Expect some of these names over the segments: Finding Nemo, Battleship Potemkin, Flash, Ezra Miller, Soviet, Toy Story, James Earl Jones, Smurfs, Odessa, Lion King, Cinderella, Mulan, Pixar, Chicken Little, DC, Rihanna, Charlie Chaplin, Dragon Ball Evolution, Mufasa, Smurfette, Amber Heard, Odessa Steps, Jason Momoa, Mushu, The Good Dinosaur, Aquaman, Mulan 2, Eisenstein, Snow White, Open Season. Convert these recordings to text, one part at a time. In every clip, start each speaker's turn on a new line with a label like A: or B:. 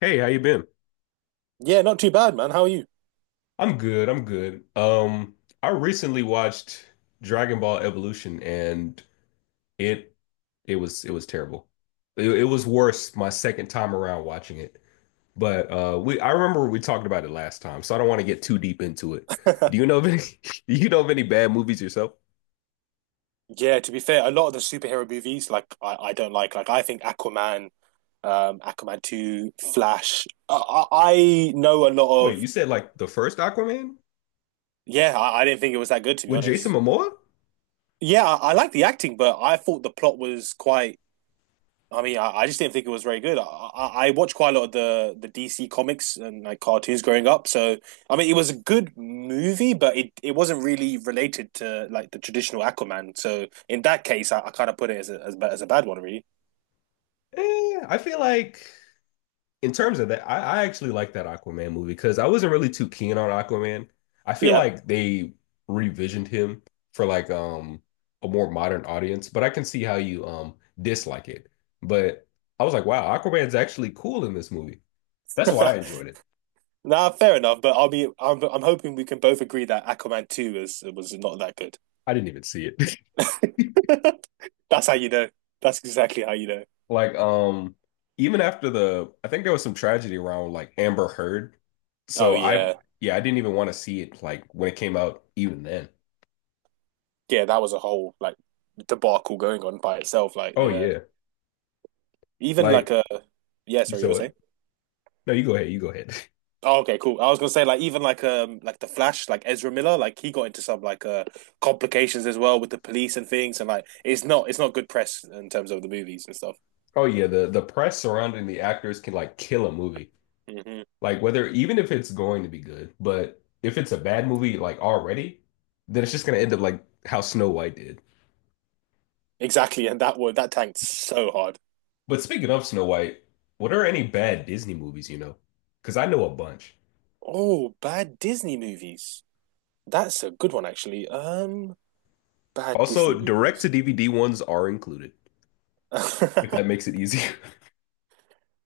A: Hey, how you been?
B: Yeah, not too bad, man. How are you?
A: I'm good. I'm good. I recently watched Dragon Ball Evolution and it it was terrible. It was worse my second time around watching it. But we I remember we talked about it last time, so I don't want to get too deep into it. Do you know of any do you know of any bad movies yourself?
B: Yeah, to be fair, a lot of the superhero movies, like I don't like. Like I think Aquaman, Aquaman 2, Flash. I know a lot
A: Wait,
B: of.
A: you said like the first Aquaman
B: Yeah, I didn't think it was that good, to be
A: with Jason
B: honest.
A: Momoa?
B: Yeah, I like the acting, but I thought the plot was quite. I mean, I just didn't think it was very good. I watched quite a lot of the DC comics and like cartoons growing up. So I mean, it was a good movie, but it wasn't really related to like the traditional Aquaman. So in that case, I kind of put it as as a bad one, really.
A: Eh, I feel like in terms of that, I actually like that Aquaman movie because I wasn't really too keen on Aquaman. I feel
B: Yeah,
A: like they revisioned him for like a more modern audience, but I can see how you dislike it. But I was like, wow, Aquaman's actually cool in this movie. That's why I enjoyed it.
B: nah, fair enough. But I'll be I'm hoping we can both agree that Aquaman 2 was not that good.
A: I didn't even see it.
B: That's how you know. That's exactly how you know.
A: Like even after the I think there was some tragedy around like Amber Heard.
B: Oh
A: So I
B: yeah,
A: yeah, I didn't even want to see it like when it came out even then.
B: yeah. That was a whole like debacle going on by itself. Like
A: Oh
B: yeah.
A: yeah.
B: Even
A: Like
B: like a, yeah,
A: you
B: sorry, you were
A: saw it.
B: saying?
A: No, you go ahead. You go ahead.
B: Oh, okay, cool. I was gonna say like even like the Flash, like Ezra Miller, like he got into some like complications as well with the police and things. And like it's not good press in terms of the movies and stuff.
A: Oh yeah, the press surrounding the actors can like kill a movie.
B: Hmm.
A: Like whether even if it's going to be good, but if it's a bad movie like already, then it's just gonna end up like how Snow White did.
B: Exactly, and that one that tanked so hard.
A: But speaking of Snow White, what are any bad Disney movies you know? Because I know a bunch.
B: Oh, bad Disney movies. That's a good one actually. Bad Disney
A: Also, direct to
B: movies.
A: DVD ones are included, if that makes it easier.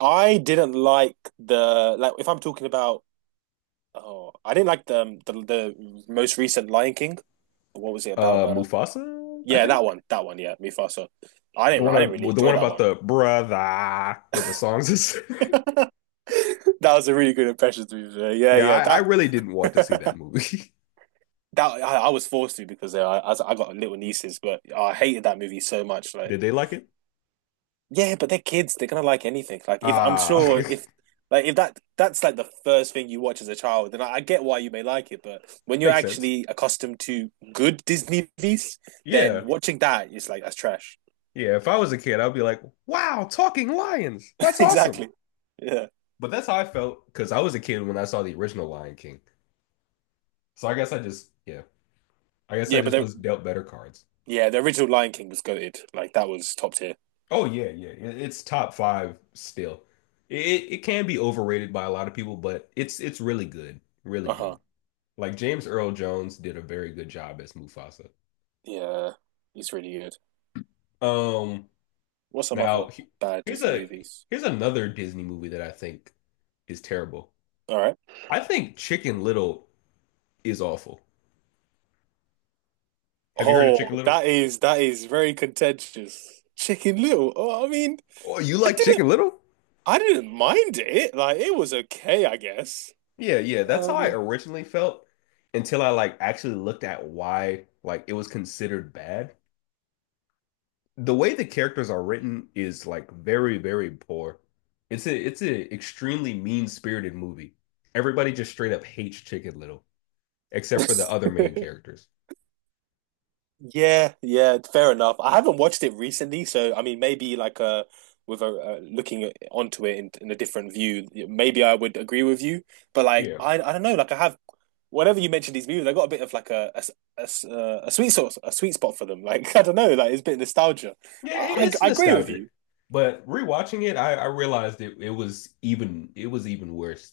B: I didn't like the, like if I'm talking about, oh, I didn't like the, the most recent Lion King. What was it about?
A: Mufasa, I
B: Yeah, that
A: think
B: one, yeah, Mufasa. I
A: the
B: didn't,
A: one
B: I didn't
A: of,
B: really
A: the
B: enjoy
A: one
B: that
A: about
B: one.
A: the brother with the songs is.
B: That was a really good impression to me. Yeah,
A: Yeah,
B: yeah,
A: I
B: that
A: really didn't want to see that
B: that
A: movie.
B: I was forced to because I got little nieces, but I hated that movie so much. Like,
A: Did they like it?
B: yeah, but they're kids; they're gonna like anything. Like, if I'm
A: Ah,
B: sure if like if that's like the first thing you watch as a child, then I get why you may like it. But when you're
A: makes sense.
B: actually accustomed to good Disney movies, then
A: Yeah.
B: watching that is like that's trash.
A: Yeah. If I was a kid, I'd be like, wow, talking lions. That's awesome.
B: Exactly. Yeah.
A: But that's how I felt because I was a kid when I saw the original Lion King. So I guess I just, yeah, I guess I
B: Yeah, but
A: just
B: they
A: was dealt better cards.
B: Yeah, the original Lion King was goated. Like that was top tier.
A: Oh, yeah. Yeah. It- It's top five still. It can be overrated by a lot of people, but it's really good. Really
B: Uh
A: good.
B: huh.
A: Like James Earl Jones did a very good job as Mufasa.
B: Yeah, he's really good.
A: Um,
B: What's some other
A: now he-
B: bad
A: Here's
B: Disney
A: a
B: movies?
A: here's another Disney movie that I think is terrible.
B: All right.
A: I think Chicken Little is awful. Have you heard of
B: Oh,
A: Chicken Little?
B: that is very contentious. Chicken Little. Oh, I mean,
A: Oh, you
B: I
A: like
B: didn't
A: Chicken Little?
B: I didn't mind it. Like it was okay, I guess.
A: Yeah, yeah, that's how I
B: Um,
A: originally felt until I like actually looked at why like it was considered bad. The way the characters are written is like very, very poor. It's a extremely mean-spirited movie. Everybody just straight up hates Chicken Little, except for the other main characters.
B: yeah, yeah, fair enough. I haven't watched it recently. So I mean, maybe like with a looking onto it in a different view, maybe I would agree with you. But like,
A: Yeah.
B: I don't know. Like, I have whenever you mention these movies, I got a bit of like a a sweet spot for them. Like I don't know, like it's a bit of nostalgia.
A: Yeah, it,
B: I,
A: it's
B: I I agree with
A: nostalgic.
B: you.
A: But rewatching it, I realized it was even it was even worse.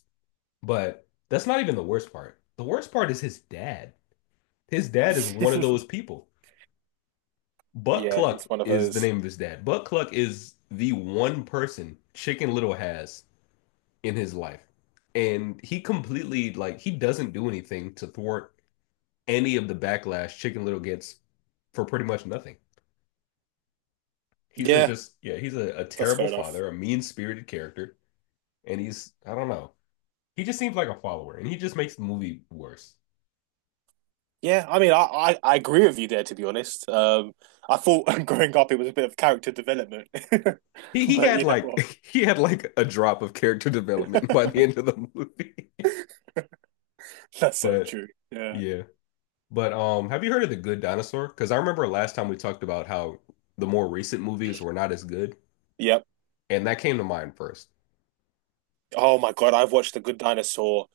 A: But that's not even the worst part. The worst part is his dad. His dad is one of those people. Buck
B: Yeah,
A: Cluck
B: it's one of
A: is the
B: those.
A: name of his dad. Buck Cluck is the one person Chicken Little has in his life. And he completely, like, he doesn't do anything to thwart any of the backlash Chicken Little gets for pretty much nothing. He's a
B: Yeah,
A: just, yeah, he's a
B: that's
A: terrible
B: fair enough.
A: father, a mean spirited character. And he's, I don't know. He just seems like a follower and he just makes the movie worse.
B: Yeah, I mean, I agree with you there, to be honest. I thought growing up it was a bit of character development,
A: He
B: but
A: had
B: you know
A: like
B: what?
A: he had like a drop of character development by the end of the movie.
B: That's so
A: But
B: true. Yeah.
A: yeah. But have you heard of The Good Dinosaur? Because I remember last time we talked about how the more recent movies were not as good,
B: Yep.
A: and that came to mind first.
B: Oh my God, I've watched The Good Dinosaur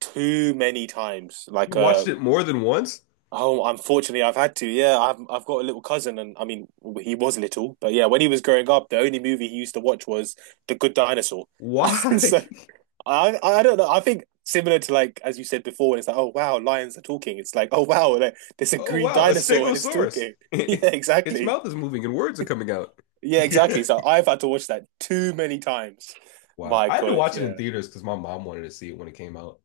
B: too many times.
A: You
B: Like,
A: watched it more than once?
B: oh, unfortunately, I've had to. Yeah, I've got a little cousin. And I mean, he was little, but yeah, when he was growing up, the only movie he used to watch was The Good Dinosaur. And so
A: Why?
B: I don't know. I think similar to like as you said before, when it's like, oh wow, lions are talking. It's like, oh wow, like, there's a
A: Oh
B: green
A: wow, a
B: dinosaur and it's
A: stegosaurus.
B: talking. Yeah,
A: Its
B: exactly.
A: mouth is moving and words are coming out.
B: Yeah, exactly. So I've had to watch that too many times.
A: Wow.
B: My
A: I had to
B: God,
A: watch it in
B: yeah.
A: theaters because my mom wanted to see it when it came out.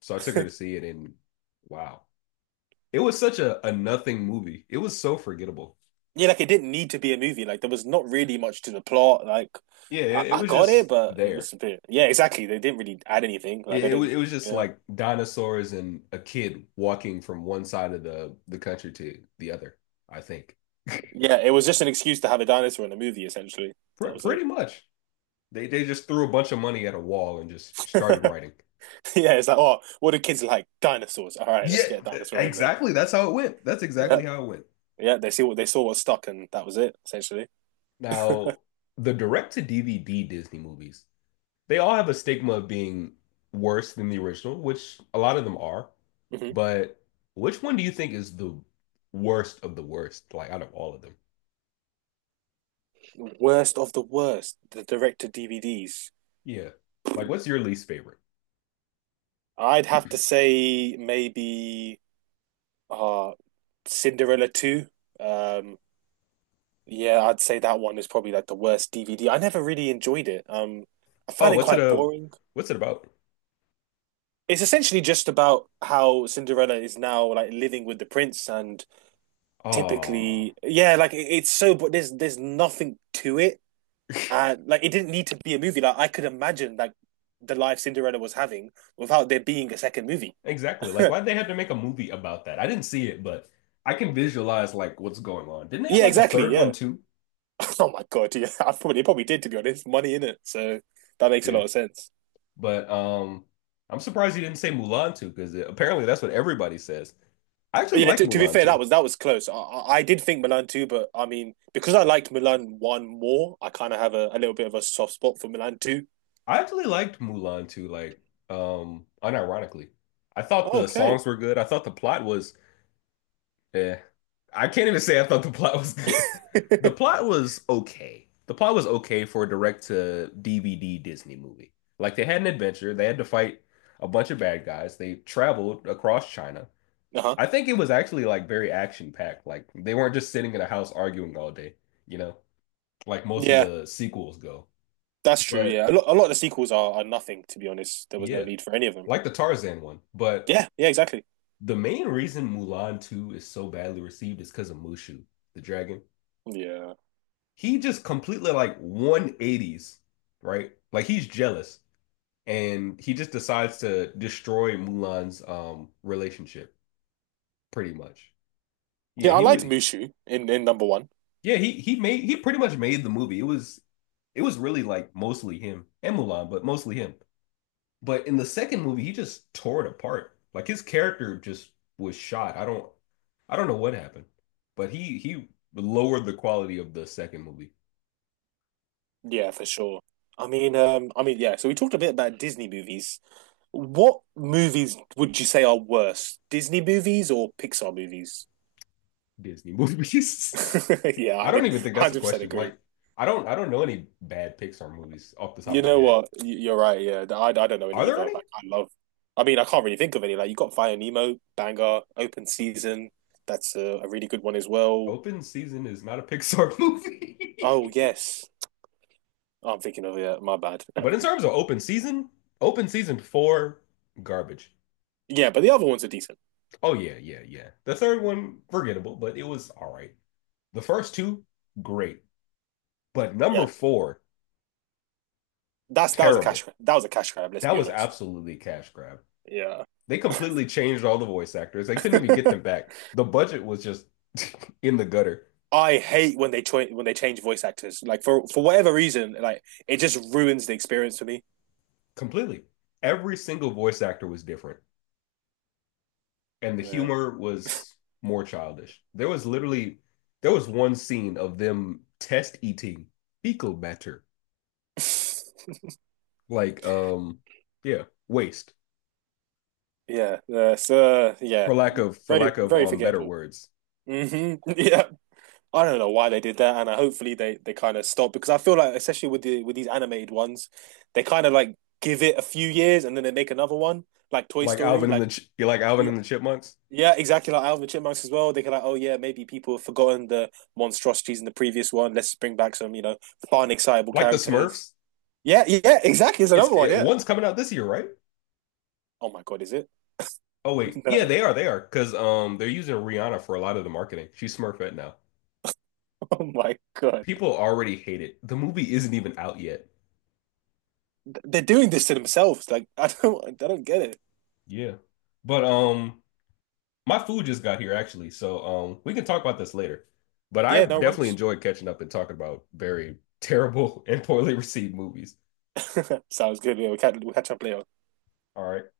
A: So I took her to see it and wow. It was such a nothing movie. It was so forgettable.
B: Yeah, like it didn't need to be a movie. Like there was not really much to the plot. Like
A: Yeah,
B: I,
A: it
B: I
A: was
B: got it,
A: just
B: but it
A: there.
B: was a bit. Yeah, exactly. They didn't really add anything. Like
A: It,
B: I
A: it,
B: didn't.
A: it was just
B: Yeah,
A: like dinosaurs and a kid walking from one side of the country to the other, I think.
B: yeah. It was just an excuse to have a dinosaur in a movie. Essentially, that was it.
A: Pretty much. They just threw a bunch of money at a wall and just started writing.
B: Yeah, it's like, oh, what do kids like? Dinosaurs. All right,
A: Yeah,
B: let's get a dinosaur in there.
A: exactly. That's how it went. That's
B: Yeah,
A: exactly how it went.
B: yeah. They saw what stuck, and that was it. Essentially,
A: Now, the direct to DVD Disney movies they all have a stigma of being worse than the original, which a lot of them are.
B: hmm
A: But which one do you think is the worst of the worst, like out of all of them?
B: worst of the worst. The director DVDs.
A: Yeah. Like what's your least favorite?
B: I'd have to say maybe uh Cinderella 2. Um, Yeah, I'd say that one is probably like the worst DVD. I never really enjoyed it. I
A: Oh,
B: find it quite boring.
A: what's it about?
B: It's essentially just about how Cinderella is now like living with the prince. And
A: Oh,
B: typically, yeah, like it's so, but there's nothing to it. And like it didn't need to be a movie. Like I could imagine like the life Cinderella was having without there being a second movie.
A: exactly. Like why'd they have to make a movie about that? I didn't see it, but I can visualize like what's going on. Didn't they have
B: Yeah,
A: like a
B: exactly.
A: third one
B: Yeah.
A: too?
B: Oh my God. Yeah, I probably it probably did, to be honest. Money in it, so that makes a
A: Yeah.
B: lot of sense.
A: But I'm surprised you didn't say Mulan 2 because apparently that's what everybody says. I actually
B: Yeah,
A: like
B: to be
A: Mulan
B: fair, that
A: 2.
B: was that was close. I did think Milan too, but I mean, because I liked Milan one more, I kind of have a little bit of a soft spot for Milan too.
A: I actually liked Mulan too, unironically. I thought the
B: Okay.
A: songs were good. I thought the plot was eh. I can't even say I thought the plot was good. The plot was okay. The plot was okay for a direct to DVD Disney movie. Like they had an adventure, they had to fight a bunch of bad guys. They traveled across China.
B: Uh-huh.
A: I think it was actually like very action packed. Like they weren't just sitting in a house arguing all day, you know, like most of
B: Yeah,
A: the sequels go.
B: that's true. Yeah,
A: But
B: a lot of the sequels are nothing. To be honest, there was no
A: yeah,
B: need for any of them.
A: like the Tarzan one. But
B: Yeah, yeah, exactly.
A: the main reason Mulan 2 is so badly received is because of Mushu, the dragon.
B: Yeah,
A: He just completely like 180s, right? Like he's jealous and he just decides to destroy Mulan's relationship pretty much. Yeah,
B: yeah, I
A: he
B: liked
A: would
B: Mushu in number one.
A: yeah, he made he pretty much made the movie. It was really like mostly him and Mulan, but mostly him. But in the second movie, he just tore it apart. Like his character just was shot. I don't know what happened, but he lowered the quality of the second movie,
B: Yeah, for sure. I mean, yeah. So we talked a bit about Disney movies. What movies would you say are worse, Disney movies or Pixar movies?
A: Disney movies.
B: Yeah,
A: I
B: I
A: don't even think that's a
B: 100%
A: question.
B: agree.
A: Like I don't know any bad Pixar movies off the top of
B: You
A: my
B: know
A: head.
B: what? You're right. Yeah, I don't know
A: Are
B: any
A: there
B: either.
A: any?
B: Like I love. I mean, I can't really think of any. Like you got Fire Nemo, Banger, Open Season. That's a really good one as well.
A: Open Season is not a Pixar
B: Oh
A: movie.
B: yes. Oh, I'm thinking of it. My bad.
A: But in terms of Open Season, Open Season 4 garbage.
B: Yeah, but the other ones are decent.
A: Oh yeah, yeah, yeah. The third one forgettable, but it was all right. The first two, great. But number
B: Yeah,
A: four,
B: that's that was a cash.
A: terrible.
B: That was a cash grab. Let's
A: That
B: be
A: was
B: honest.
A: absolutely a cash grab.
B: Yeah.
A: They completely changed all the voice actors. They couldn't even get them back. The budget was just in the gutter
B: I hate when they when they change voice actors. Like for whatever reason, like it just ruins the experience for me.
A: completely. Every single voice actor was different, and the
B: Yeah.
A: humor was more childish. There was literally there was one scene of them test eating fecal matter, like um, yeah, waste
B: Yeah. So yeah,
A: for
B: very
A: lack of
B: very
A: better
B: forgettable.
A: words,
B: Hmm. Yeah, I don't know why they did that. And hopefully they kind of stop, because I feel like, especially with the with these animated ones, they kind of like give it a few years and then they make another one, like Toy
A: like
B: Story,
A: Alvin and
B: like
A: the like Alvin
B: yeah,
A: and the Chipmunks.
B: yeah, exactly like Alvin and the Chipmunks as well. They can like, oh yeah, maybe people have forgotten the monstrosities in the previous one. Let's bring back some, fun, excitable
A: Like the
B: characters.
A: Smurfs.
B: Yeah, yeah, exactly. It's
A: It's
B: another one.
A: it,
B: Yeah.
A: one's coming out this year, right?
B: Oh my God, is it?
A: Oh wait, yeah,
B: No.
A: they are. They are because they're using Rihanna for a lot of the marketing. She's Smurfette now.
B: Oh my God,
A: People already hate it. The movie isn't even out yet.
B: they're doing this to themselves. Like I don't get it.
A: Yeah, but my food just got here actually, so we can talk about this later. But I
B: Yeah, no, right.
A: definitely enjoyed catching up and talking about very terrible and poorly received movies.
B: Sounds good. Yeah, we'll catch up later.
A: All right.